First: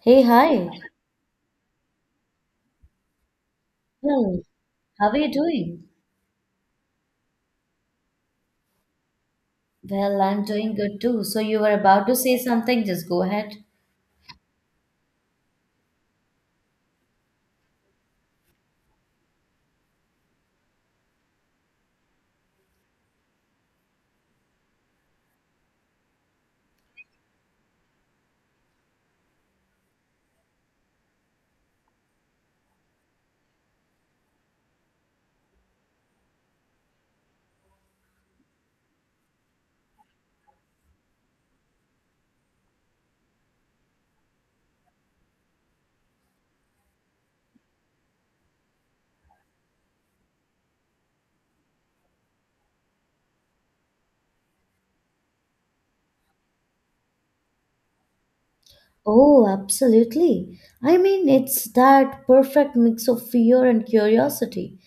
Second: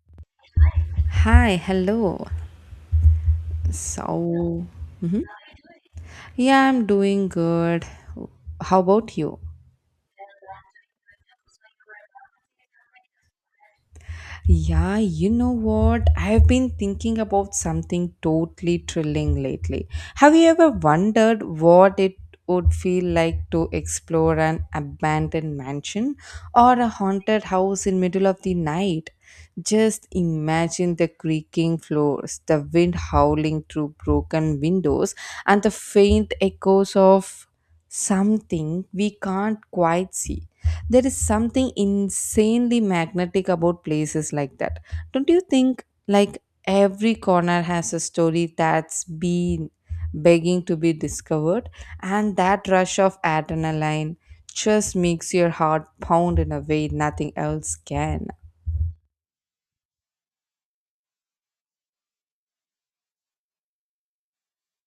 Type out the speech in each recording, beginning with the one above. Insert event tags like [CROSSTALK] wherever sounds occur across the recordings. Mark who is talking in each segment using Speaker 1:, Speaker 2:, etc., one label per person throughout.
Speaker 1: Hey, hi.
Speaker 2: Hi, hello.
Speaker 1: Well,
Speaker 2: So,
Speaker 1: how are
Speaker 2: mhm.
Speaker 1: you doing?
Speaker 2: yeah, I'm doing good. How about you?
Speaker 1: Well, I'm doing good too. So you were about to say something, just go ahead.
Speaker 2: Yeah, you know what? I've been thinking about something totally thrilling lately. Have you ever wondered what it would feel like to explore an abandoned mansion or a haunted house in middle of the night? Just imagine the creaking floors, the wind howling through broken windows, and the faint echoes of something we can't quite see. There is something insanely magnetic about places like that. Don't you think? Like every corner has a story that's been begging to be discovered, and that rush of adrenaline just makes your heart pound in a way nothing else can.
Speaker 1: Oh, absolutely. I mean, it's that perfect mix of fear and curiosity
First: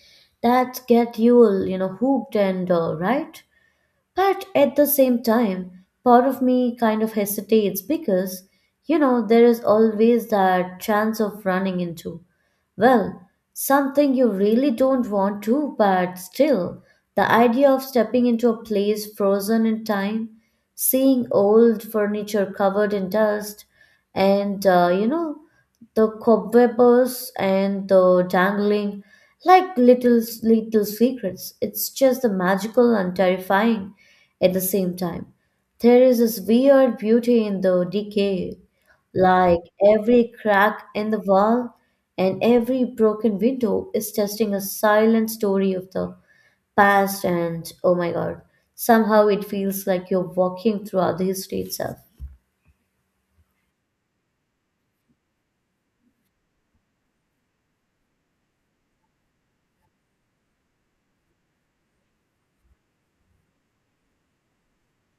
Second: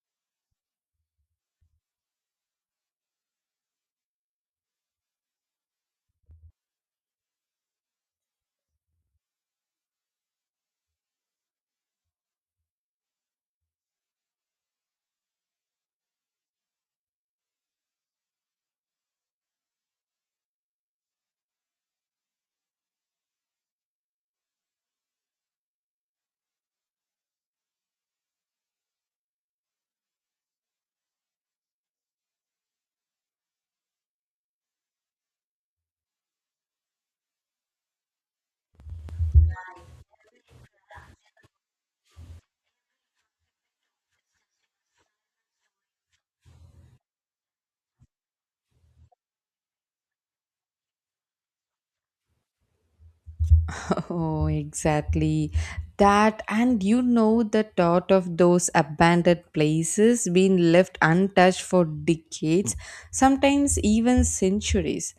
Speaker 1: that get you, hooked and right? But at the same time, part of me kind of hesitates because, there is always that chance of running into, well, something you really don't want to, but still, the idea of stepping into a place frozen in time, seeing old furniture covered in dust, and, the cobwebs and the dangling like little secrets it's just the magical and terrifying at the same time. There is this weird beauty in the decay, like every crack in the wall and every broken window is testing a silent story of the past. And oh my god, somehow it feels like you're walking throughout the history itself.
Speaker 2: [LAUGHS] Oh, exactly. That, and you know, the thought of those abandoned places being left untouched for decades, sometimes even centuries,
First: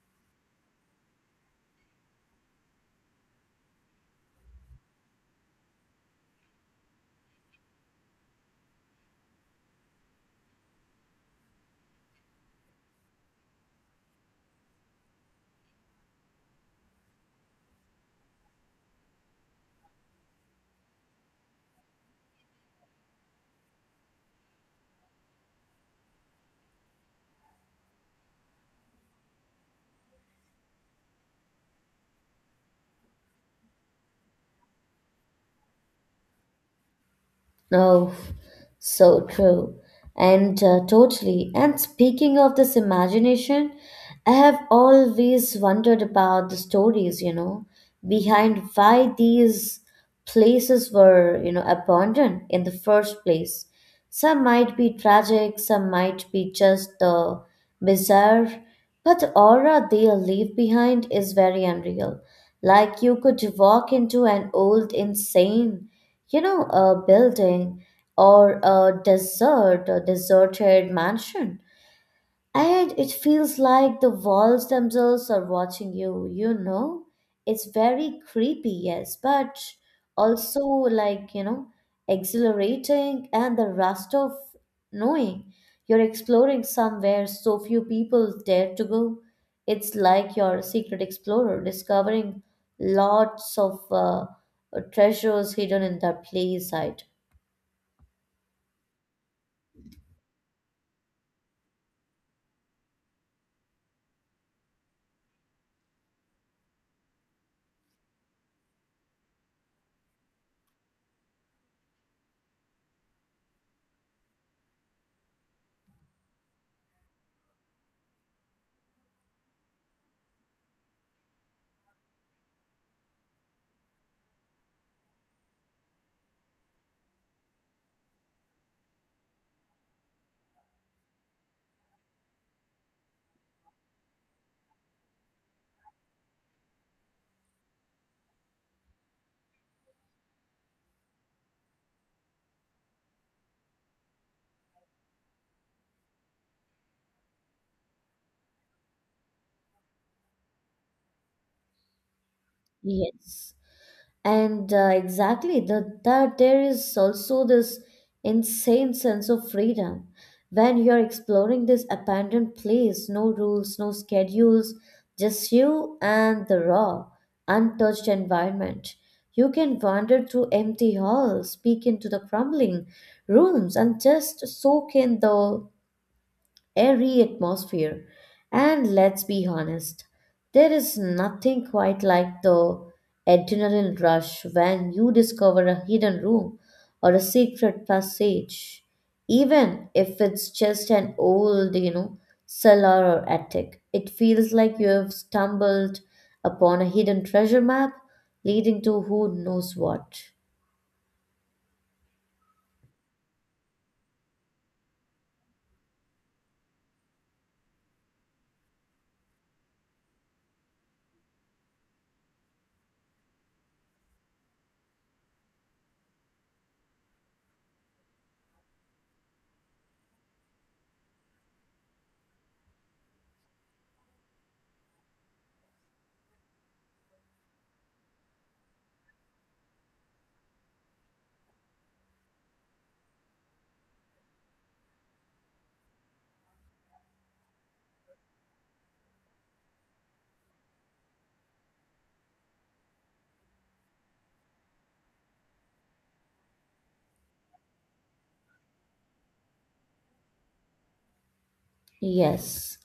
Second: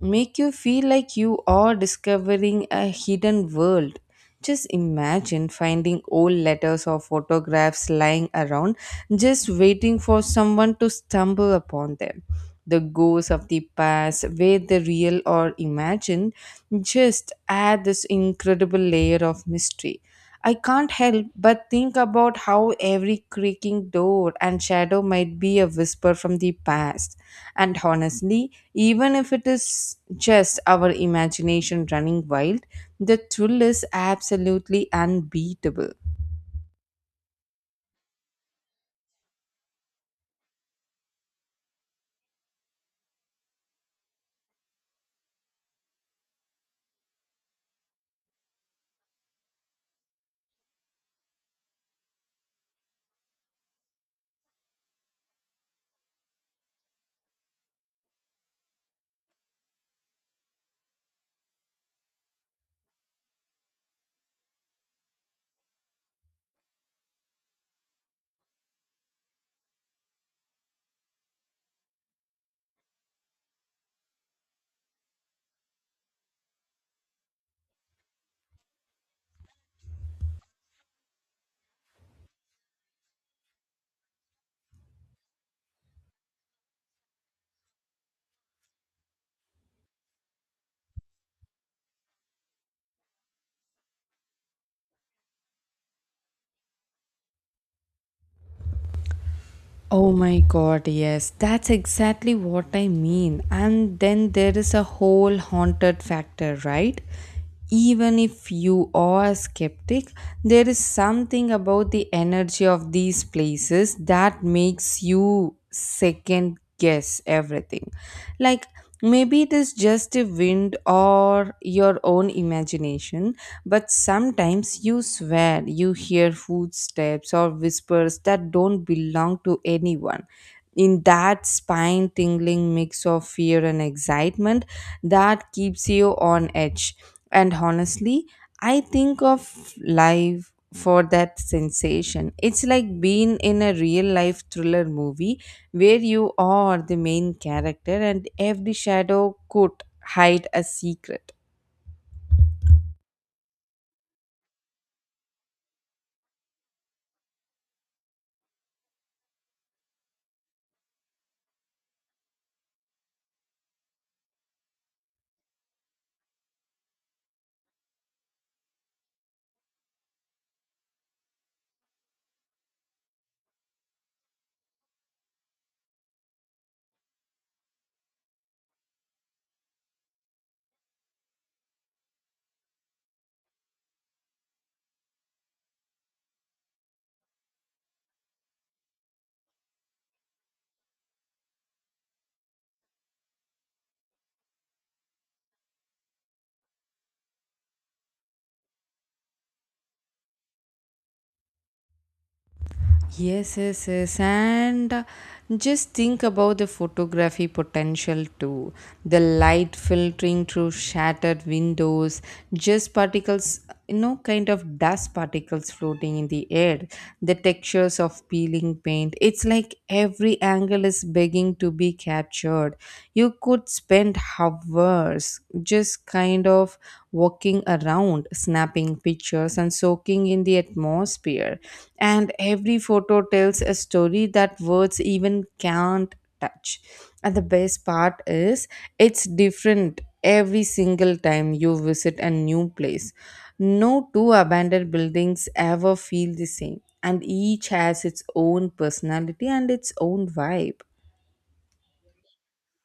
Speaker 2: make you feel like you are discovering a hidden world. Just imagine finding old letters or photographs lying around, just waiting for someone to stumble upon them. The ghosts of the past, whether real or imagined, just add this incredible layer of mystery. I can't help but think about how every creaking door and shadow might be a whisper from the past. And honestly, even if it is just our imagination running wild, the thrill is absolutely unbeatable.
Speaker 1: Oh, so true. And totally. And speaking of this imagination, I have always wondered about the stories, behind why these places were, abandoned in the first place. Some might be tragic, some might be just the bizarre, but the aura they leave behind is very unreal. Like you could walk into an old, insane a building or a deserted mansion. And it feels like the walls themselves are watching you, you know? It's very creepy, yes, but also like, exhilarating and the rust of knowing you're exploring somewhere so few people dare to go. It's like you're a secret explorer discovering lots of treasures hidden in the play site.
Speaker 2: Oh my god, yes, that's exactly what I mean. And then there is a whole haunted factor, right? Even if you are a skeptic, there is something about the energy of these places that makes you second guess everything. Like, maybe it is just a wind or your own imagination, but sometimes you swear you hear footsteps or whispers that don't belong to anyone. In that spine tingling mix of fear and excitement that keeps you on edge. And honestly, I think of life for that sensation. It's like being in a real life thriller movie where you are the main character and every shadow could hide a secret.
Speaker 1: Yes. And exactly, that there is also this insane sense of freedom when you're exploring this abandoned place. No rules, no schedules, just you and the raw untouched environment. You can wander through empty halls, peek into the crumbling rooms, and just soak in the airy atmosphere. And let's be honest, there is nothing quite like the adrenaline rush when you discover a hidden room or a secret passage, even if it's just an old, cellar or attic. It feels like you have stumbled upon a hidden treasure map leading to who knows what.
Speaker 2: Yes, yes, yes. And just think about the photography potential too. The light filtering through shattered windows, just particles, you know, kind of dust particles floating in the air, the textures of peeling paint. It's like every angle is begging to be captured. You could spend hours just kind of walking around, snapping pictures, and soaking in the atmosphere. And every photo tells a story that words even can't touch. And the best part is, it's different every single time you visit a new place. No two abandoned buildings ever feel the same, and each has its own personality and its own vibe.
Speaker 1: Yes.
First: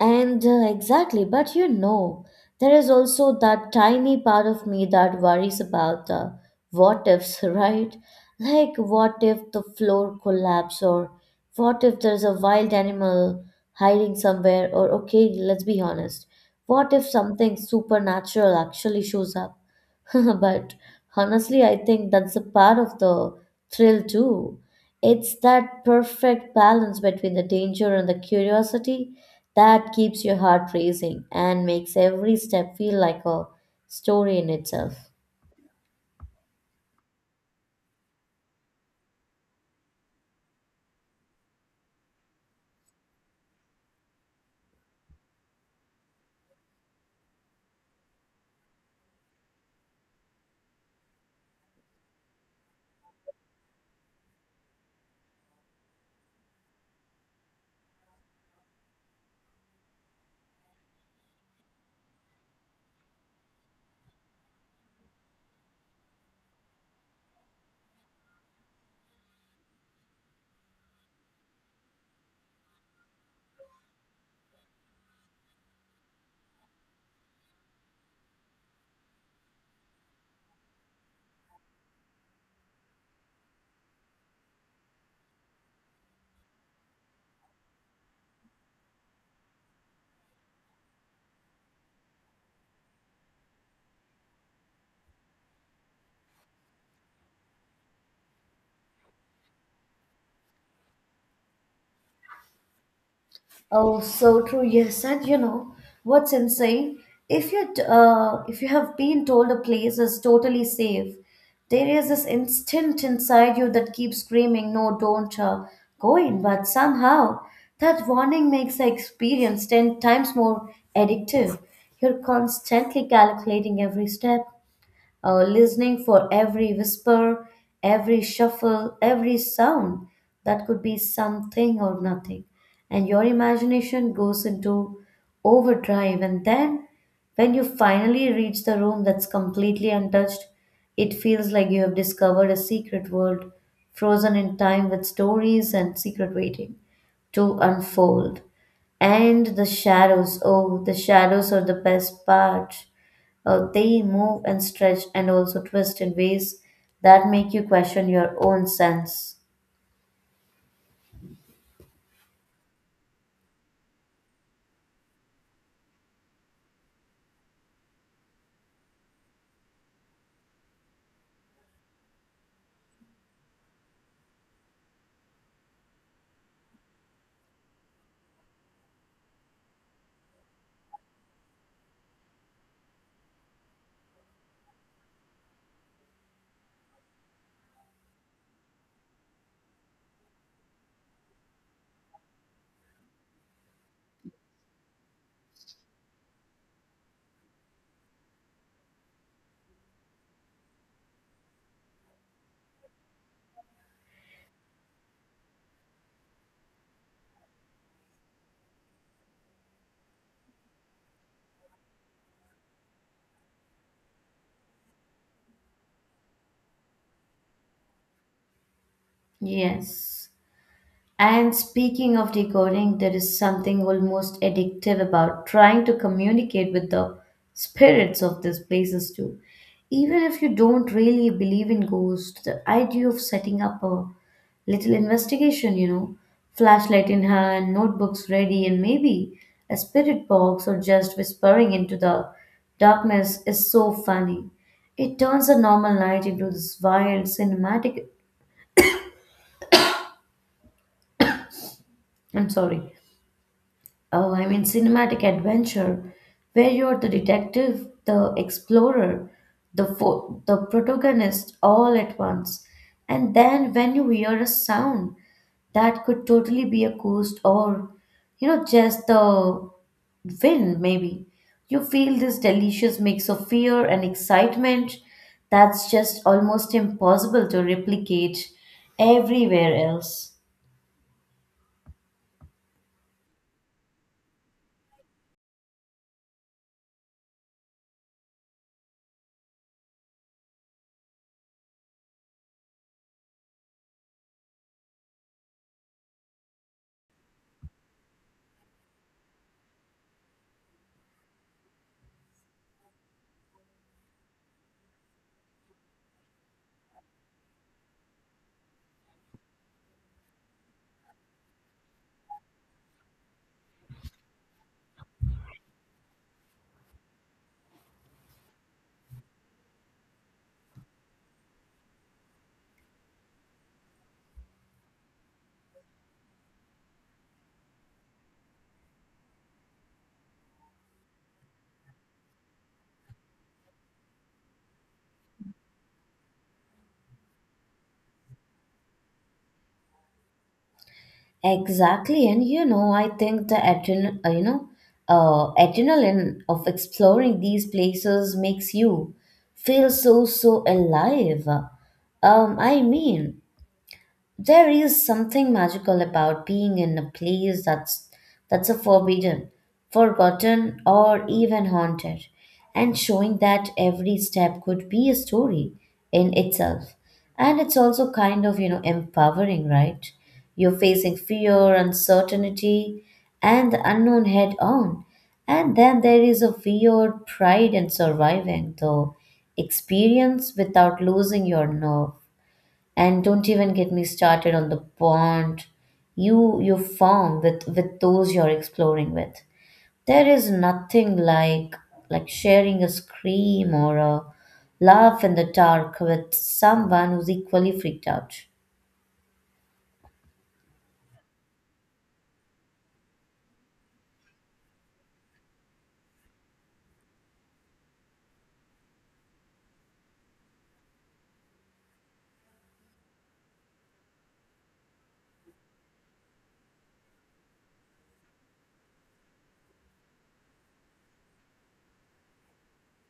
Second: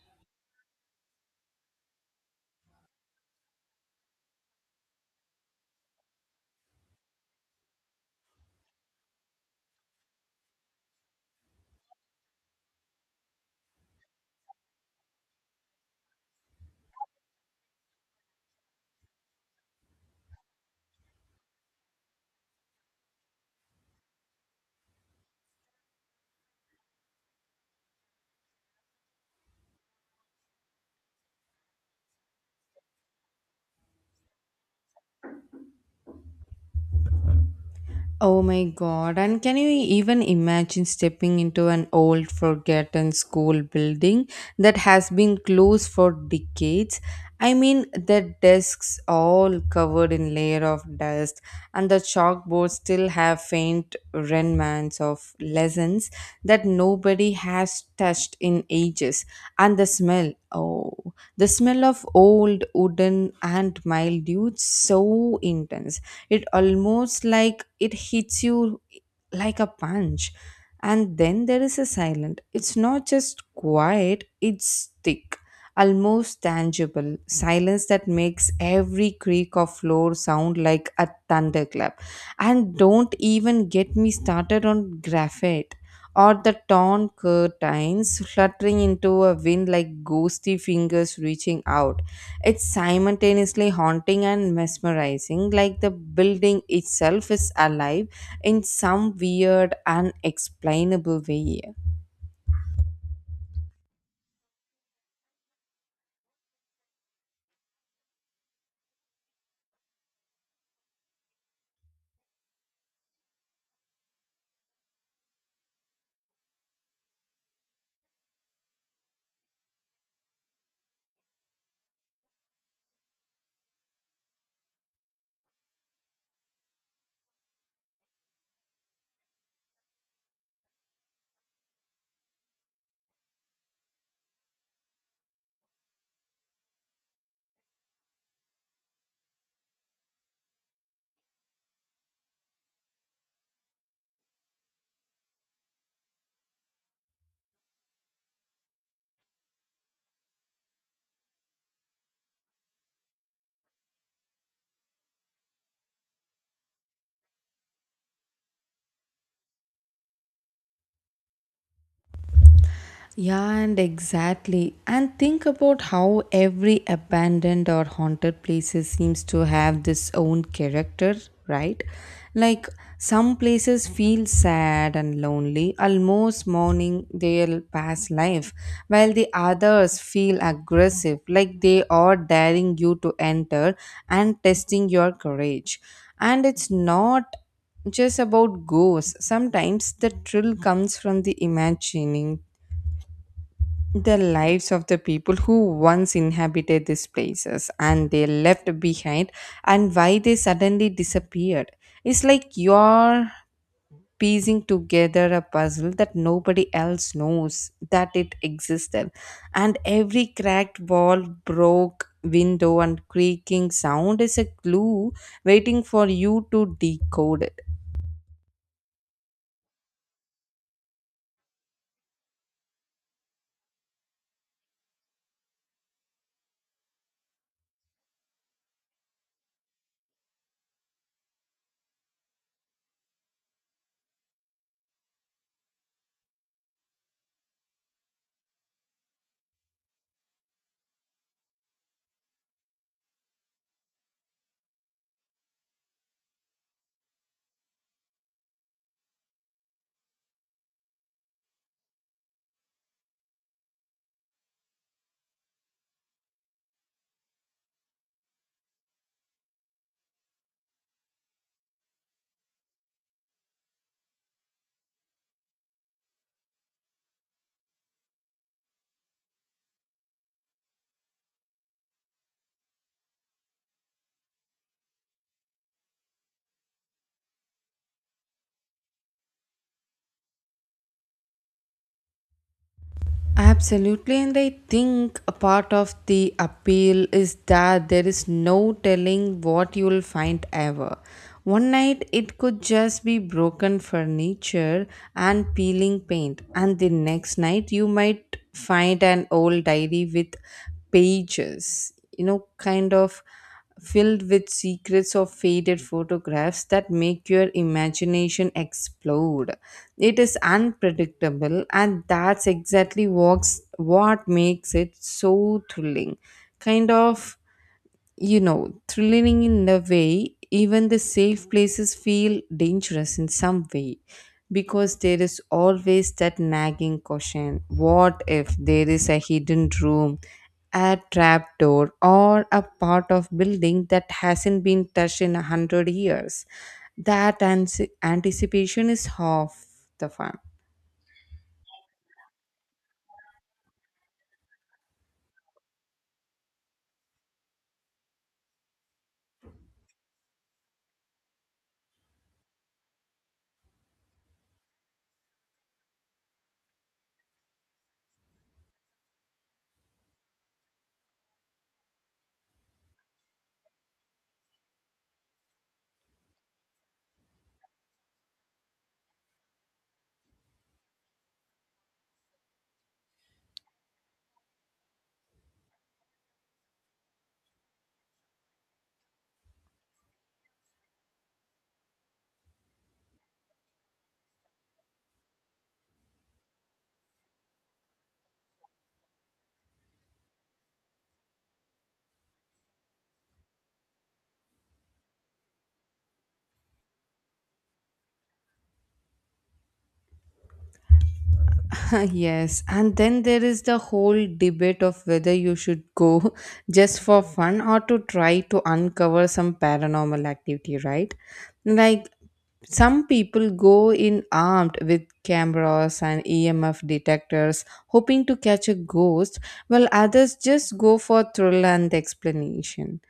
Speaker 1: And exactly, but there is also that tiny part of me that worries about the what ifs, [LAUGHS] right? Like, what if the floor collapses, or what if there's a wild animal hiding somewhere, or okay, let's be honest, what if something supernatural actually shows up? [LAUGHS] But honestly, I think that's a part of the thrill too. It's that perfect balance between the danger and the curiosity that keeps your heart racing and makes every step feel like a story in itself.
Speaker 2: Oh my god, and can you even imagine stepping into an old, forgotten school building that has been closed for decades? I mean, the desks all covered in layer of dust, and the chalkboards still have faint remnants of lessons that nobody has touched in ages. And the smell, oh, the smell of old wooden and mildew, it's so intense it almost like it hits you like a punch, and then there is a silent, it's not just quiet, it's thick, almost tangible silence that makes every creak of floor sound like a thunderclap. And don't even get me started on graphite or the torn curtains fluttering into a wind like ghostly fingers reaching out. It's simultaneously haunting and mesmerizing, like the building itself is alive in some weird, unexplainable way.
Speaker 1: Oh, so true. Yes, and you know what's insane? If you have been told a place is totally safe, there is this instinct inside you that keeps screaming, "No, don't go in." But somehow that warning makes the experience 10 times more addictive. You're constantly calculating every step, listening for every whisper, every shuffle, every sound that could be something or nothing. And your imagination goes into overdrive. And then, when you finally reach the room that's completely untouched, it feels like you have discovered a secret world frozen in time with stories and secret waiting to unfold. And the shadows, oh, the shadows are the best part. They move and stretch and also twist in ways that make you question your own sense.
Speaker 2: Yeah, and exactly. And think about how every abandoned or haunted places seems to have this own character, right? Like some places feel sad and lonely, almost mourning their past life, while the others feel aggressive, like they are daring you to enter and testing your courage. And it's not just about ghosts. Sometimes the thrill comes from the imagining the lives of the people who once inhabited these places and they left behind and why they suddenly disappeared. It's like you're piecing together a puzzle that nobody else knows that it existed. And every cracked wall, broke window, and creaking sound is a clue waiting for you to decode it.
Speaker 1: Yes. And speaking of decoding, there is something almost addictive about trying to communicate with the spirits of these places too. Even if you don't really believe in ghosts, the idea of setting up a little investigation, flashlight in hand, notebooks ready, and maybe a spirit box or just whispering into the darkness is so funny. It turns a normal night into this wild cinematic, I'm sorry, oh, I mean cinematic adventure, where you're the detective, the explorer, the protagonist all at once. And then when you hear a sound, that could totally be a ghost or just the wind maybe. You feel this delicious mix of fear and excitement that's just almost impossible to replicate everywhere else.
Speaker 2: Absolutely, and I think a part of the appeal is that there is no telling what you will find ever. One night it could just be broken furniture and peeling paint, and the next night you might find an old diary with pages, you know, kind of filled with secrets of faded photographs that make your imagination explode. It is unpredictable, and that's exactly what's, what makes it so thrilling. Kind of, you know, thrilling in a way, even the safe places feel dangerous in some way because there is always that nagging question, what if there is a hidden room, a trap door, or a part of building that hasn't been touched in a hundred years? That anticipation is half the fun.
Speaker 1: Exactly, and I think the adrenaline of exploring these places makes you feel so alive. I mean, there is something magical about being in a place that's a forbidden, forgotten, or even haunted, and showing that every step could be a story in itself. And it's also kind of, empowering, right? You're facing fear, uncertainty, and the unknown head on. And then there is a weird pride in surviving the experience without losing your nerve. And don't even get me started on the bond you form with those you're exploring with. There is nothing like sharing a scream or a laugh in the dark with someone who's equally freaked out.
Speaker 2: [LAUGHS] Yes, and then there is the whole debate of whether you should go [LAUGHS] just for fun or to try to uncover some paranormal activity, right? Like some people go in armed with cameras and EMF detectors, hoping to catch a ghost, while others just go for thrill and explanation.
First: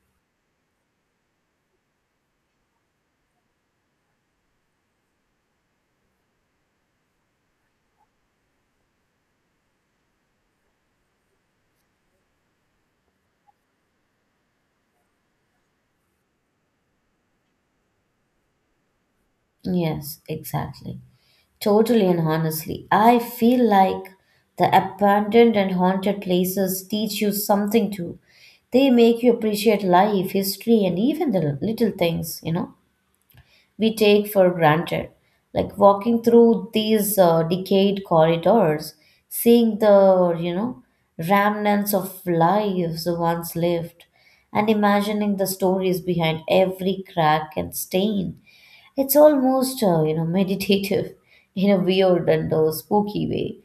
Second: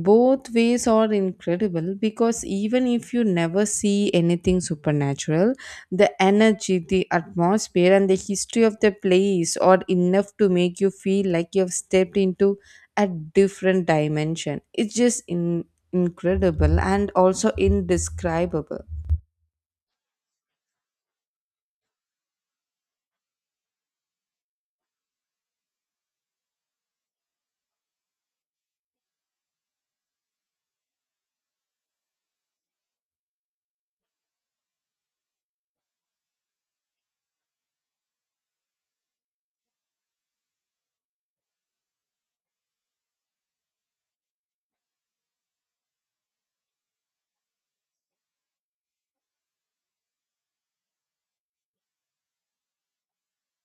Speaker 2: Both ways are incredible because even if you never see anything supernatural, the energy, the atmosphere, and the history of the place are enough to make you feel like you have stepped into a different dimension. It's just incredible and also indescribable.
Speaker 1: Yes, exactly. Totally, and honestly, I feel like the abandoned and haunted places teach you something too. They make you appreciate life, history, and even the little things we take for granted. Like walking through these decayed corridors, seeing the, remnants of lives once lived, and imagining the stories behind every crack and stain. It's almost [LAUGHS] meditative in a weird and spooky way.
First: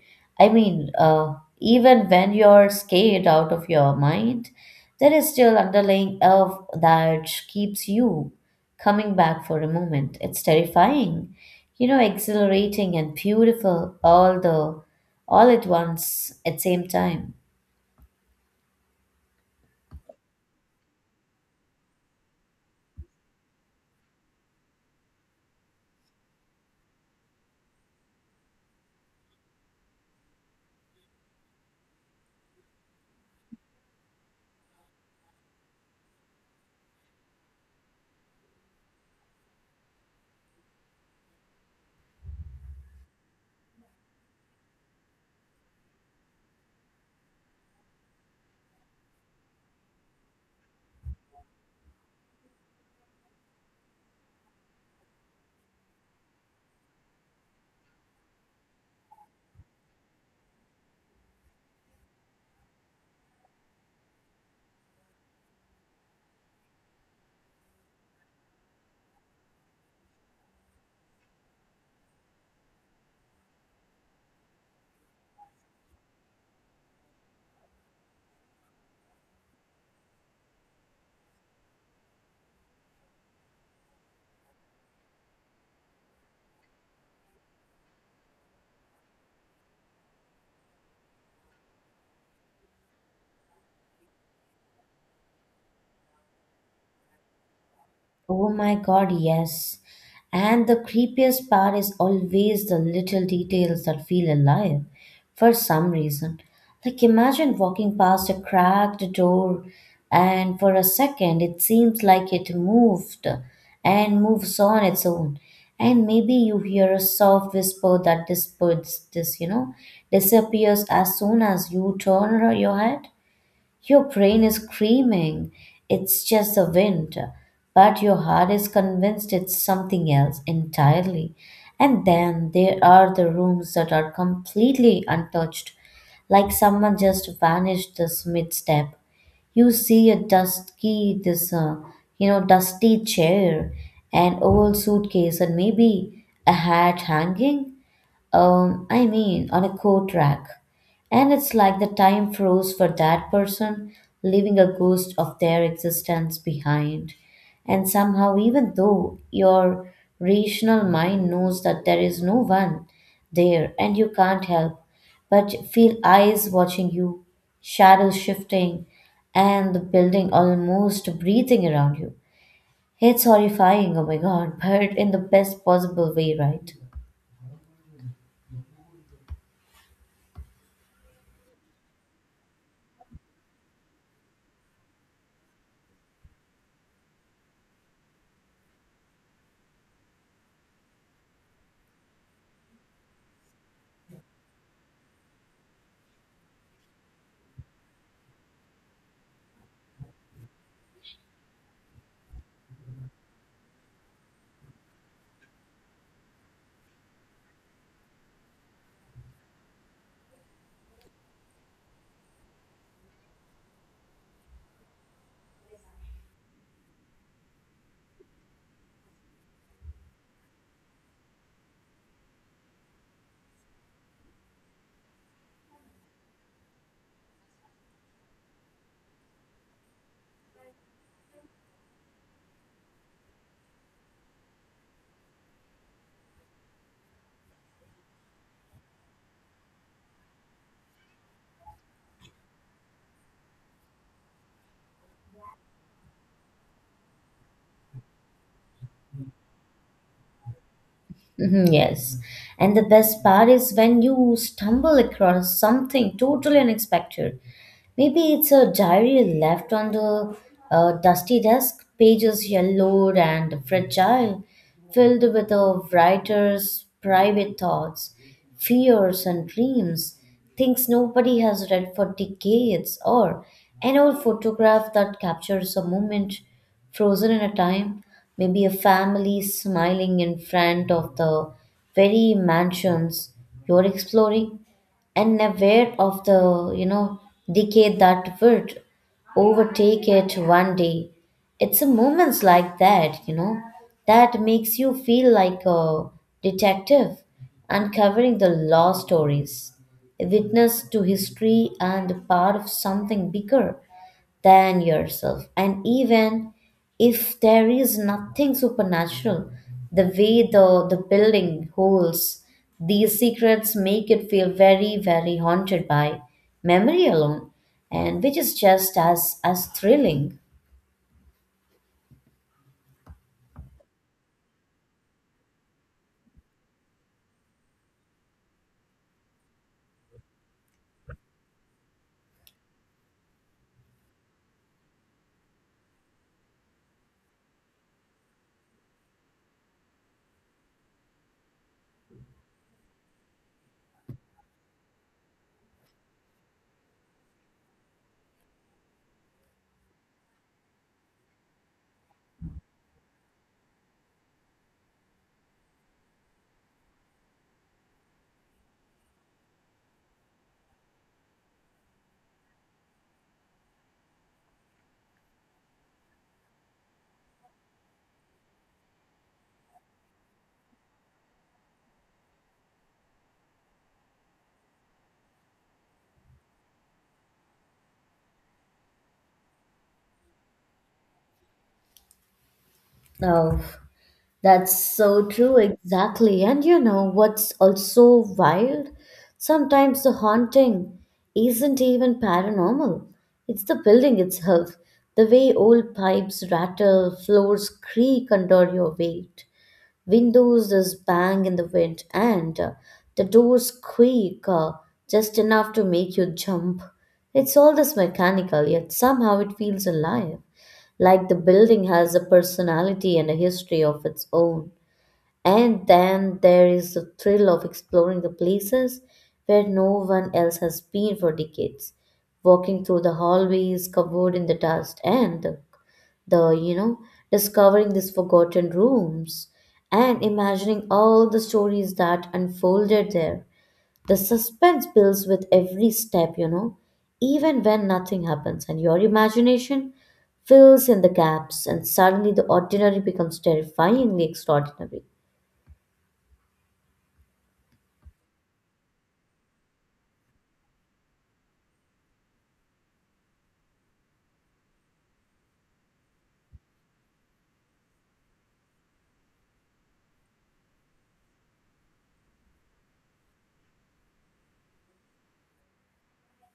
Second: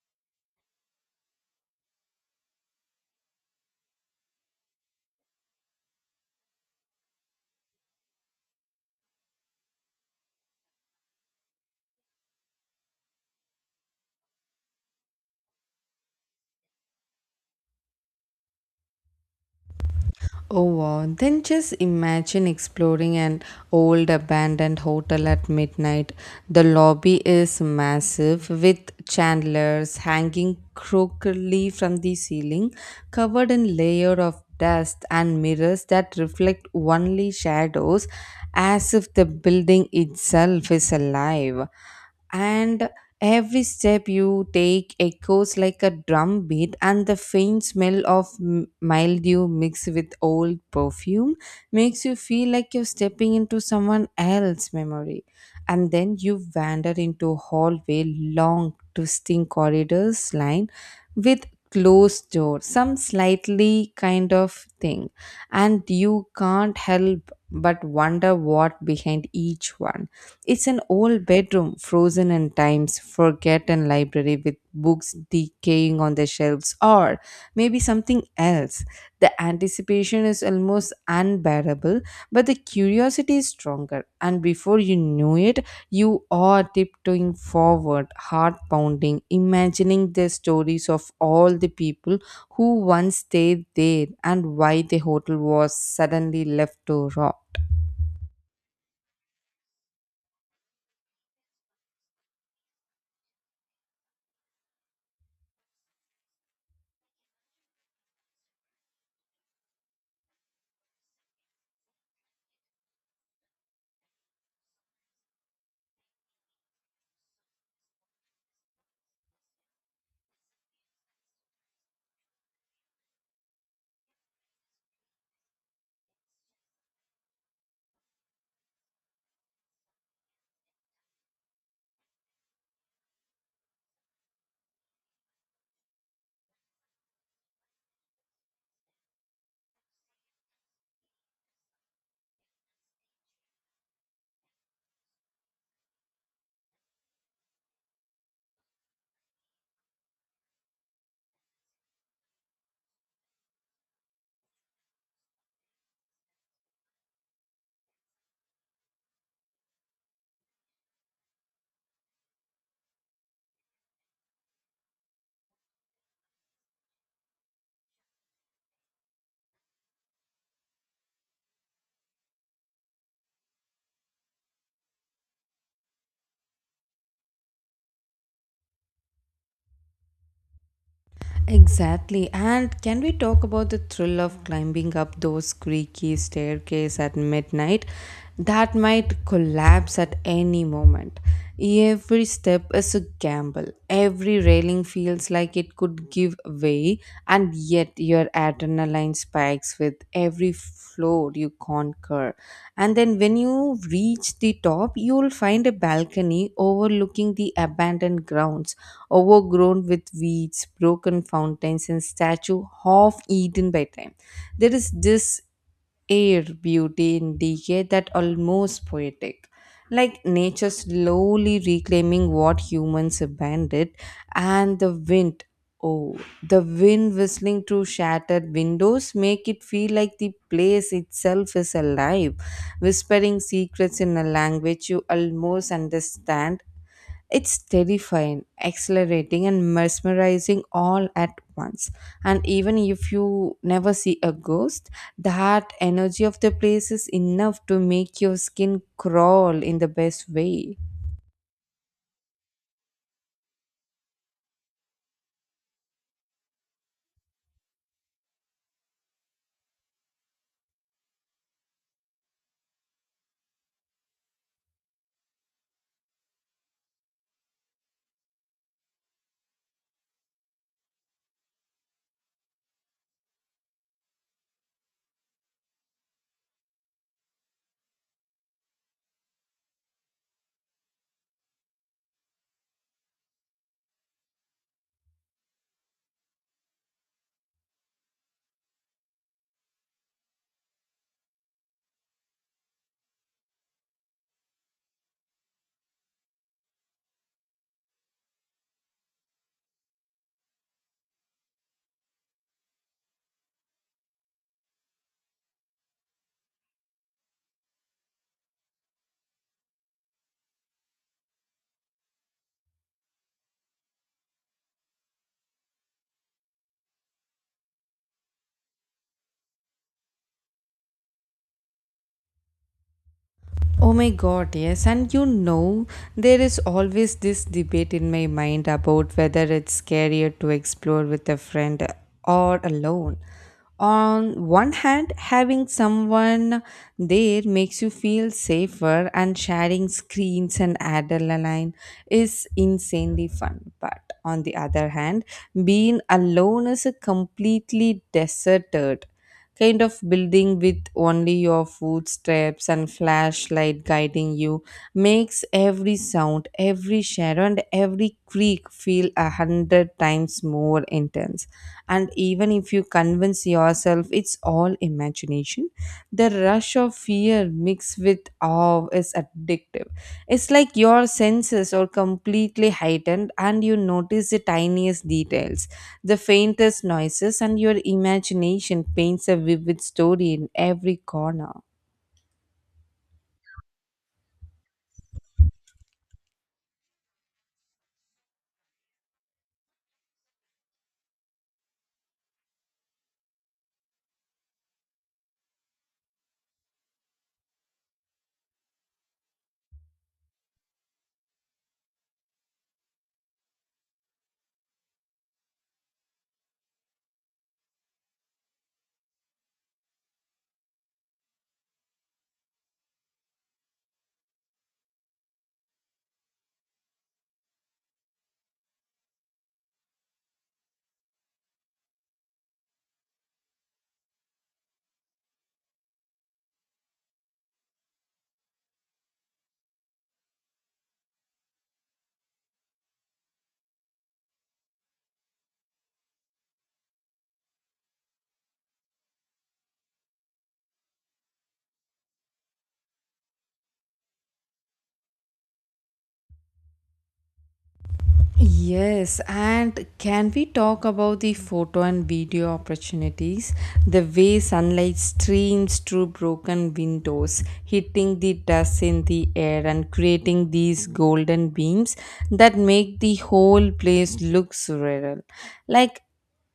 Speaker 1: I mean, even when you're scared out of your mind, there is still underlying elf that keeps you coming back for a moment. It's terrifying, exhilarating and beautiful all at once at same time.
Speaker 2: Oh wow, then just imagine exploring an old abandoned hotel at midnight. The lobby is massive with chandeliers hanging crookedly from the ceiling, covered in layer of dust and mirrors that reflect only shadows as if the building itself is alive. And every step you take echoes like a drum beat, and the faint smell of mildew mixed with old perfume makes you feel like you're stepping into someone else's memory. And then you wander into hallway, long, twisting corridors lined with closed doors, some slightly kind of thing, and you can't help but wonder what behind each one. It's an old bedroom, frozen in time's forgotten library with books decaying on the shelves, or maybe something else. The anticipation is almost unbearable, but the curiosity is stronger. And before you know it, you are tiptoeing forward, heart pounding, imagining the stories of all the people who once stayed there and why the hotel was suddenly left to rot.
Speaker 1: Oh my God, yes. And the creepiest part is always the little details that feel alive for some reason. Like imagine walking past a cracked door and for a second it seems like it moved and moves on its own. And maybe you hear a soft whisper that disperses this, disappears as soon as you turn your head. Your brain is screaming, it's just the wind, but your heart is convinced it's something else entirely. And then there are the rooms that are completely untouched, like someone just vanished this mid step. You see a dusty, this, dusty chair, an old suitcase, and maybe a hat hanging. I mean, on a coat rack. And it's like the time froze for that person, leaving a ghost of their existence behind. And somehow, even though your rational mind knows that there is no one there and you can't help, but feel eyes watching you, shadows shifting, and the building almost breathing around you. It's horrifying, oh my god, [LAUGHS] but in the best possible way, right?
Speaker 2: Exactly. And can we talk about the thrill of climbing up those creaky staircase at midnight that might collapse at any moment? Every step is a gamble. Every railing feels like it could give way, and yet your adrenaline spikes with every floor you conquer. And then when you reach the top, you'll find a balcony overlooking the abandoned grounds overgrown with weeds, broken fountains, and statue half eaten by time. There is this air beauty in decay that almost poetic. Like nature slowly reclaiming what humans abandoned, and the wind. Oh, the wind whistling through shattered windows make it feel like the place itself is alive, whispering secrets in a language you almost understand. It's terrifying, accelerating, and mesmerizing all at once. And even if you never see a ghost, that energy of the place is enough to make your skin crawl in the best way.
Speaker 1: Mhm. Yes. And the best part is when you stumble across something totally unexpected. Maybe it's a diary left on the dusty desk, pages yellowed and fragile, filled with a writer's private thoughts fears and dreams, things nobody has read for decades, or an old photograph that captures a moment frozen in a time, maybe a family smiling in front of the very mansions you're exploring and aware of the decay that would overtake it one day. It's a moments like that, that makes you feel like a detective uncovering the law stories, a witness to history and part of something bigger than yourself. And even if there is nothing supernatural, the way the building holds these secrets make it feel very, very haunted by memory alone, and which is just as thrilling.
Speaker 2: Oh my god, yes. And you know, there is always this debate in my mind about whether it's scarier to explore with a friend or alone. On one hand, having someone there makes you feel safer, and sharing screens and adrenaline is insanely fun. But on the other hand, being alone is a completely deserted kind of building with only your footsteps and flashlight guiding you makes every sound, every shadow, and every creak feel a hundred times more intense, and even if you convince yourself it's all imagination destination, the rush of fear mixed with awe is addictive. It's like your senses are completely heightened and you notice the tiniest details, the faintest noises, and your imagination paints a vivid story in every corner.
Speaker 1: Oh. That's so true, exactly. And you know what's also wild? Sometimes the haunting isn't even paranormal, it's the building itself. The way old pipes rattle, floors creak under your weight, windows just bang in the wind, and the doors squeak just enough to make you jump. It's all this mechanical, yet somehow it feels alive, like the building has a personality and a history of its own. And then there is the thrill of exploring the places where no one else has been for decades, walking through the hallways covered in the dust and the you know, discovering these forgotten rooms and imagining all the stories that unfolded there. The suspense builds with every step, even when nothing happens, and your imagination fills in the gaps, and suddenly the ordinary becomes terrifyingly extraordinary.
Speaker 2: Yes, and can we talk about the photo and video opportunities? The way sunlight streams through broken windows, hitting the dust in the air and creating these golden beams that make the whole place look surreal. Like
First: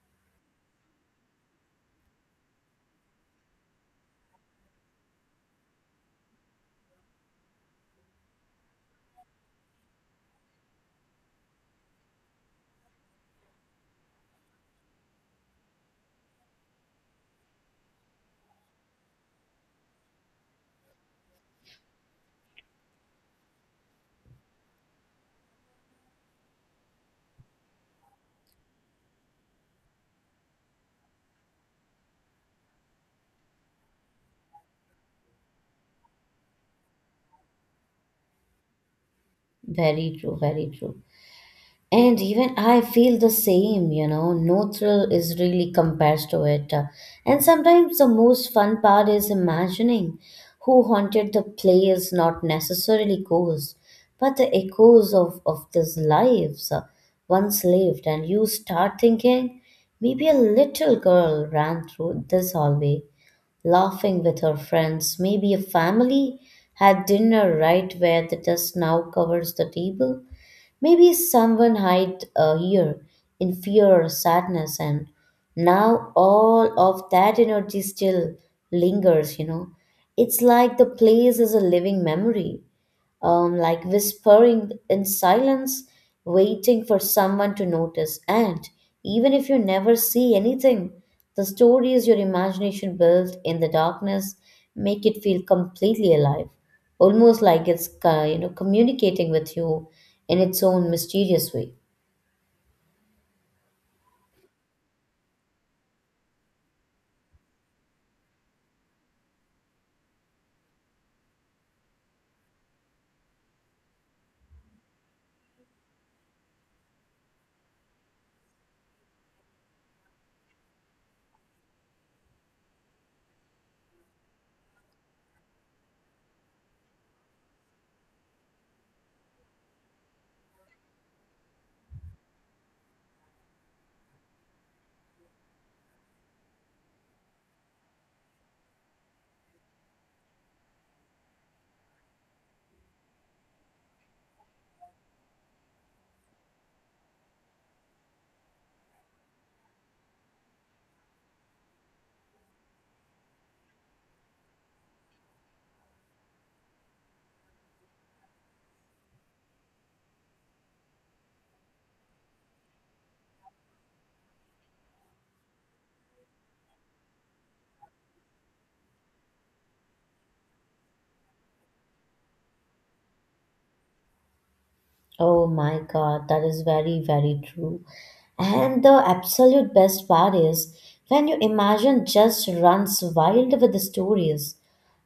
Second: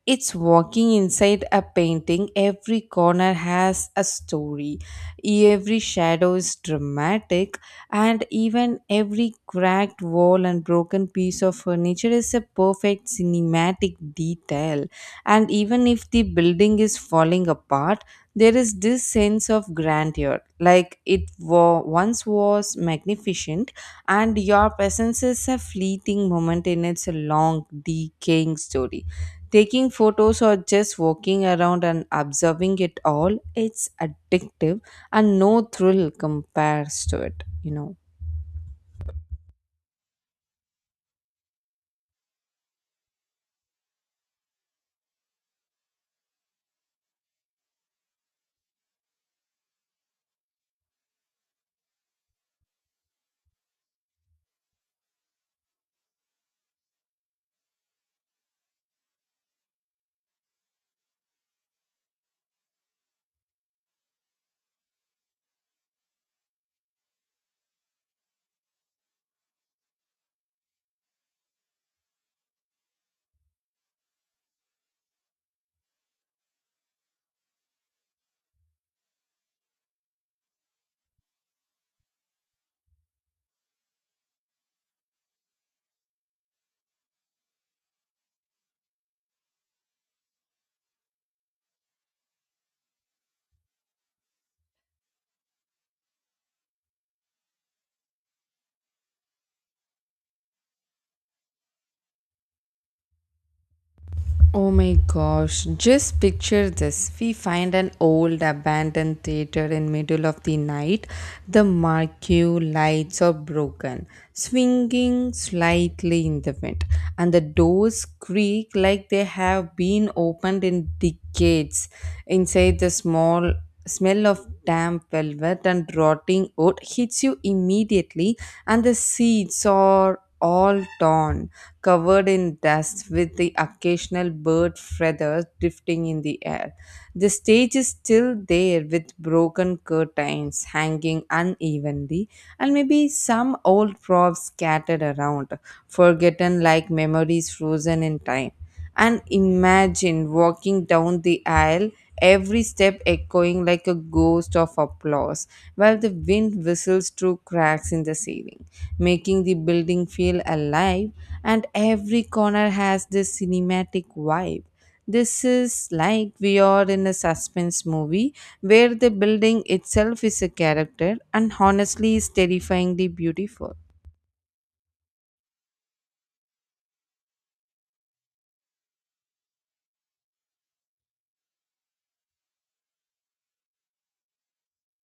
Speaker 2: it's walking inside a painting, every corner has a story, every shadow is dramatic, and even every cracked wall and broken piece of furniture is a perfect cinematic detail. And even if the building is falling apart, there is this sense of grandeur, like it once was magnificent, and your presence is a fleeting moment in its long, decaying story. Taking photos or just walking around and observing it all, it's addictive and no thrill compares to it, you know.
Speaker 1: Very true, very true. And even I feel the same, no thrill is really compares to it. And sometimes the most fun part is imagining who haunted the place, not necessarily ghosts, but the echoes of these lives once lived. And you start thinking, maybe a little girl ran through this hallway, laughing with her friends. Maybe a family had dinner right where the dust now covers the table. Maybe someone hid here in fear or sadness, and now all of that energy still lingers. It's like the place is a living memory, like whispering in silence, waiting for someone to notice. And even if you never see anything, the stories your imagination built in the darkness make it feel completely alive, almost like it's communicating with you in its own mysterious way.
Speaker 2: Oh my gosh, just picture this. We find an old abandoned theater in middle of the night. The marquee lights are broken, swinging slightly in the wind, and the doors creak like they have been opened in decades. Inside the small smell of damp velvet and rotting wood hits you immediately, and the seats are all torn, covered in dust with the occasional bird feathers drifting in the air. The stage is still there with broken curtains hanging unevenly and maybe some old props scattered around, forgotten like memories frozen in time. And imagine walking down the aisle, every step echoing like a ghost of applause, while the wind whistles through cracks in the ceiling making the building feel alive, and every corner has this cinematic vibe. This is like we are in a suspense movie where the building itself is a character and honestly is terrifyingly beautiful.
Speaker 1: Oh my God, that is very, very true. And the absolute best part is when your imagine just runs wild with the stories.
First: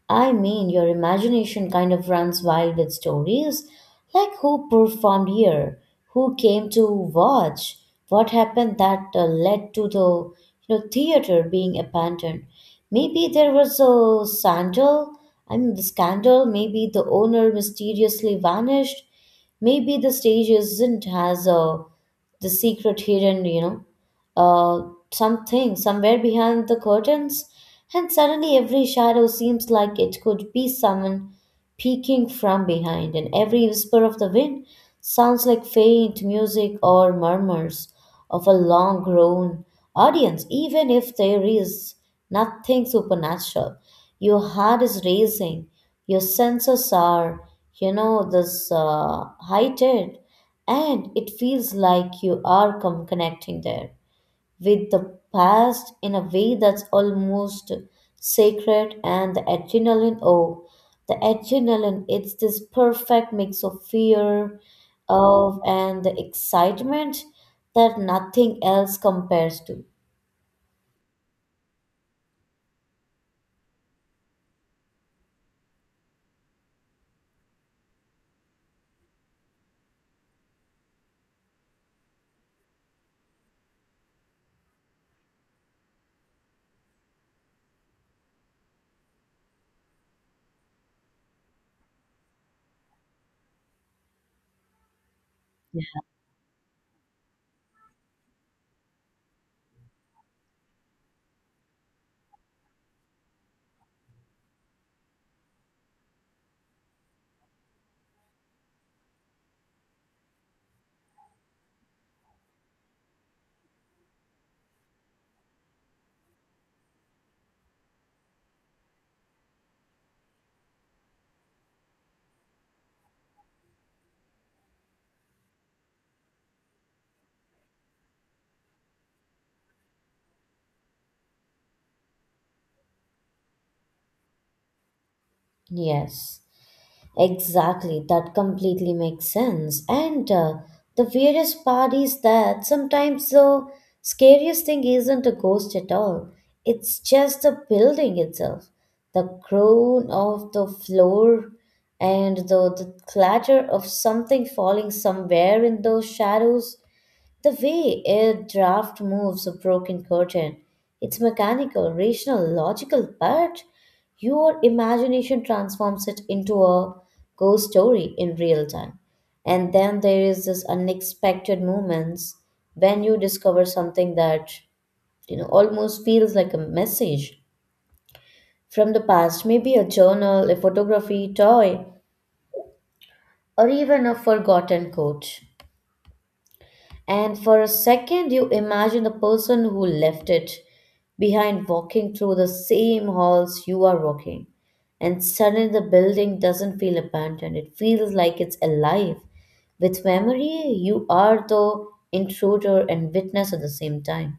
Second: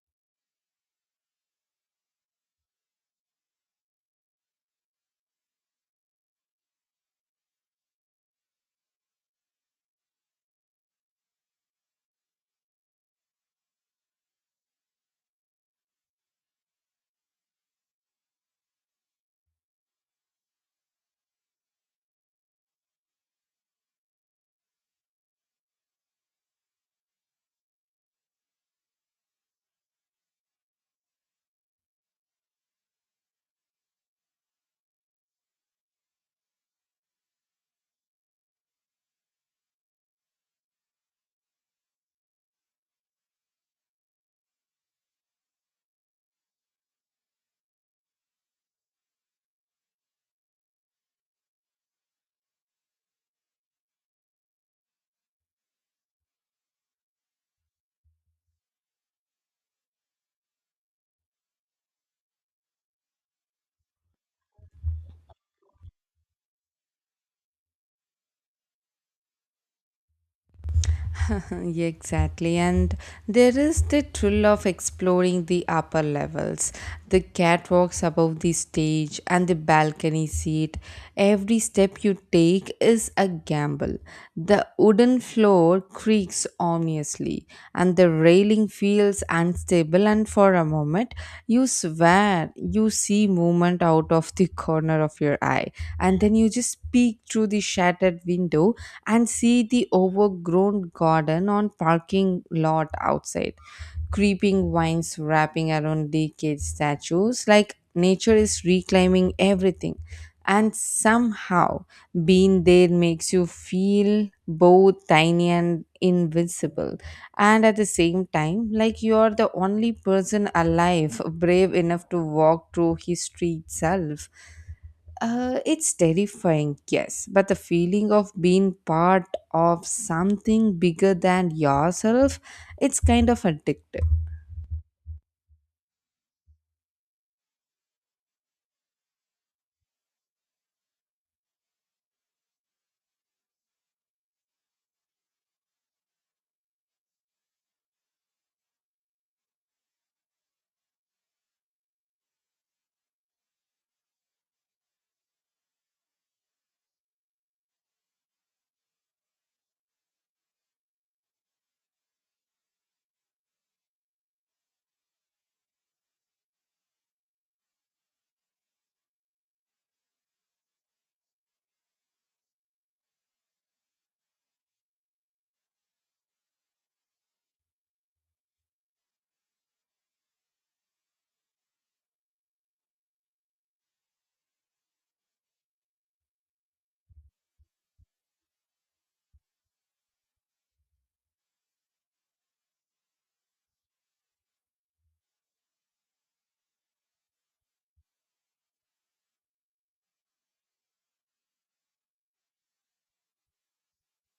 Speaker 1: I mean, your imagination kind of runs wild with stories like who performed here, who came to watch, what happened that led to the theater being abandoned. Maybe there was a scandal. I mean, the scandal. Maybe the owner mysteriously vanished. Maybe the stage isn't has a the secret hidden. Uh, Something somewhere behind the curtains, and suddenly every shadow seems like it could be someone peeking from behind, and every whisper of the wind sounds like faint music or murmurs of a long grown audience, even if there is nothing supernatural. Your heart is racing, your senses are, this heightened, and it feels like you are connecting there with the past in a way that's almost sacred. And the adrenaline, oh, the adrenaline, it's this perfect mix of fear of and the excitement that nothing else compares to.
Speaker 2: [LAUGHS] Exactly, and there is the thrill of exploring the upper levels, the catwalks above the stage, and the balcony seat. Every step you take is a gamble. The wooden floor creaks ominously, and the railing feels unstable. And for a moment, you swear you see movement out of the [LAUGHS] corner of your eye, and then you just peek through the shattered window and see the overgrown garden on parking lot outside, creeping vines wrapping around decayed statues like nature is reclaiming everything. And somehow being there makes you feel both tiny and invincible, and at the same time like you are the only person alive brave enough to walk through history itself. It's terrifying, yes, but the feeling of being part of something bigger than yourself, it's kind of addictive.
Speaker 1: Yes, exactly, that completely makes sense. And the weirdest part is that sometimes the scariest thing isn't a ghost at all, it's just the building itself. The groan of the floor and the clatter of something falling somewhere in those shadows, the way a draft moves a broken curtain, it's mechanical, rational, logical, but your imagination transforms it into a ghost story in real time. And then there is this unexpected moments when you discover something that almost feels like a message from the past, maybe a journal, a photography, toy, or even a forgotten quote. And for a second, you imagine the person who left it behind walking through the same halls you are walking. And suddenly, the building doesn't feel abandoned, it feels like it's alive. With memory, you are the intruder and witness at the same time.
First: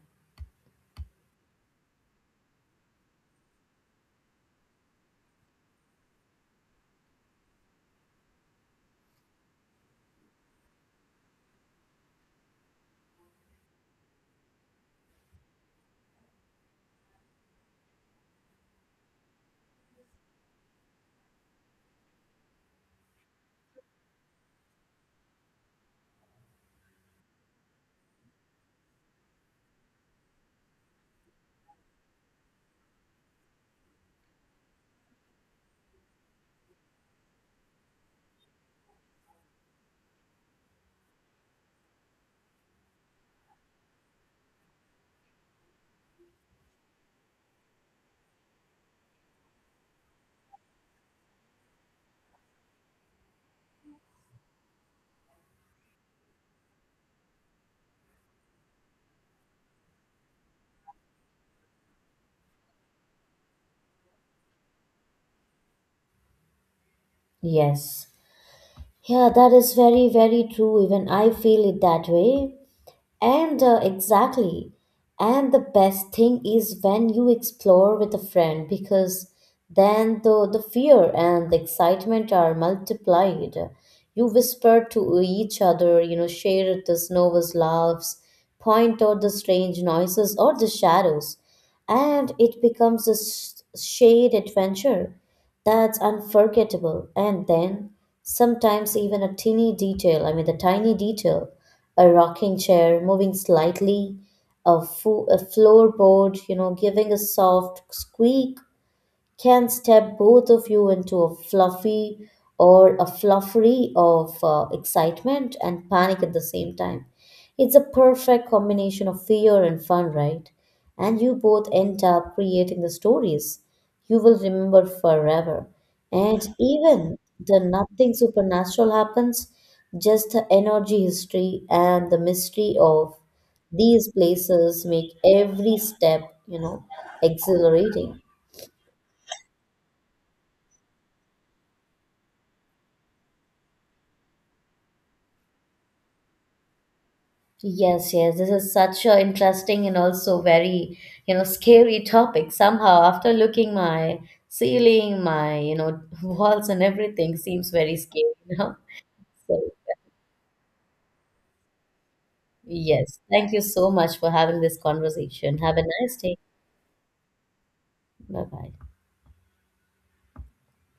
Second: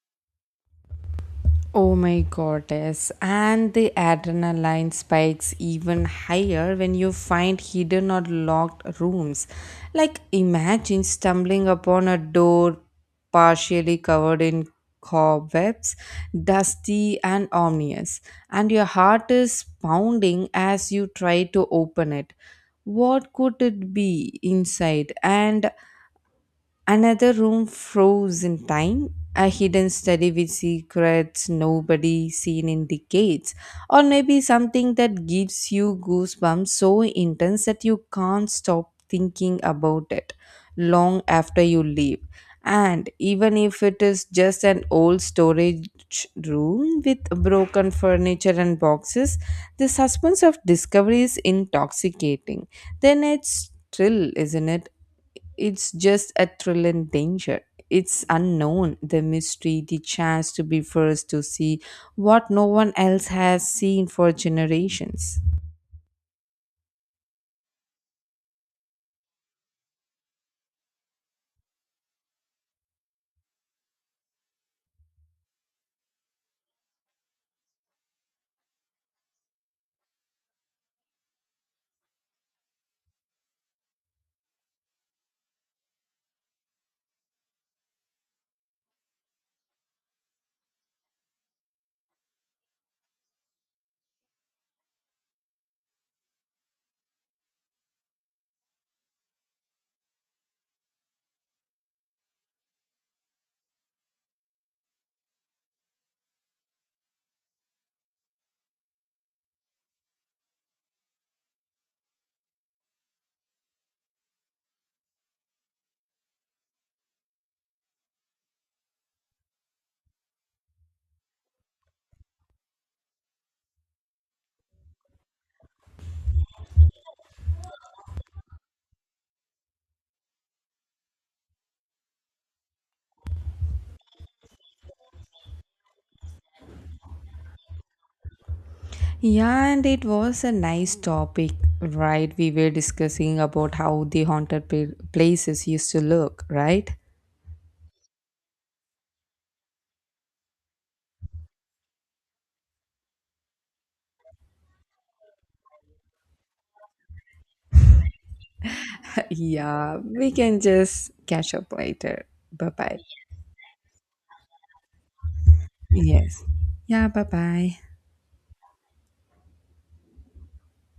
Speaker 2: Oh my goddess. And the adrenaline spikes even higher when you find hidden or locked rooms. Like imagine stumbling upon a door partially covered in cobwebs, dusty and ominous, and your heart is pounding as you try to open it. What could it be inside? And another room froze in time, a hidden study with secrets nobody seen in decades, or maybe something that gives you goosebumps so intense that you can't stop thinking about it long after you leave. And even if it is just an old storage room with broken furniture and boxes, the suspense of discovery is intoxicating. Then it's thrill, isn't it? It's just a thrill and danger. It's unknown, the mystery, the chance to be first to see what no one else has seen for generations.
Speaker 1: Yes. Yeah, that is very, very true. Even I feel it that way. And exactly. And the best thing is when you explore with a friend because then the fear and the excitement are multiplied. You whisper to each other, you know, share the nervous laughs, point out the strange noises or the shadows, and it becomes a shared adventure that's unforgettable. And then sometimes even a tiny detail, I mean the tiny detail, a rocking chair moving slightly, a floorboard, giving a soft squeak, can step both of you into a fluffy or a fluffery of excitement and panic at the same time. It's a perfect combination of fear and fun, right? And you both end up creating the stories you will remember forever. And even the nothing supernatural happens, just the energy history and the mystery of these places make every step, you know, exhilarating.
Speaker 2: Yeah, and it was a nice topic, right? We were discussing about how the haunted places used to look, right?
Speaker 1: Yes, yes, this is such a interesting and also very, you know, scary topic. Somehow, after looking my ceiling, my, you know, [LAUGHS] walls and everything seems very scary now.
Speaker 2: [LAUGHS]
Speaker 1: So,
Speaker 2: Yeah, we can just catch up later. Bye bye.
Speaker 1: yes, thank you so much for having this conversation. Have a nice day.
Speaker 2: Yes. Yeah, bye bye.
Speaker 1: Bye bye.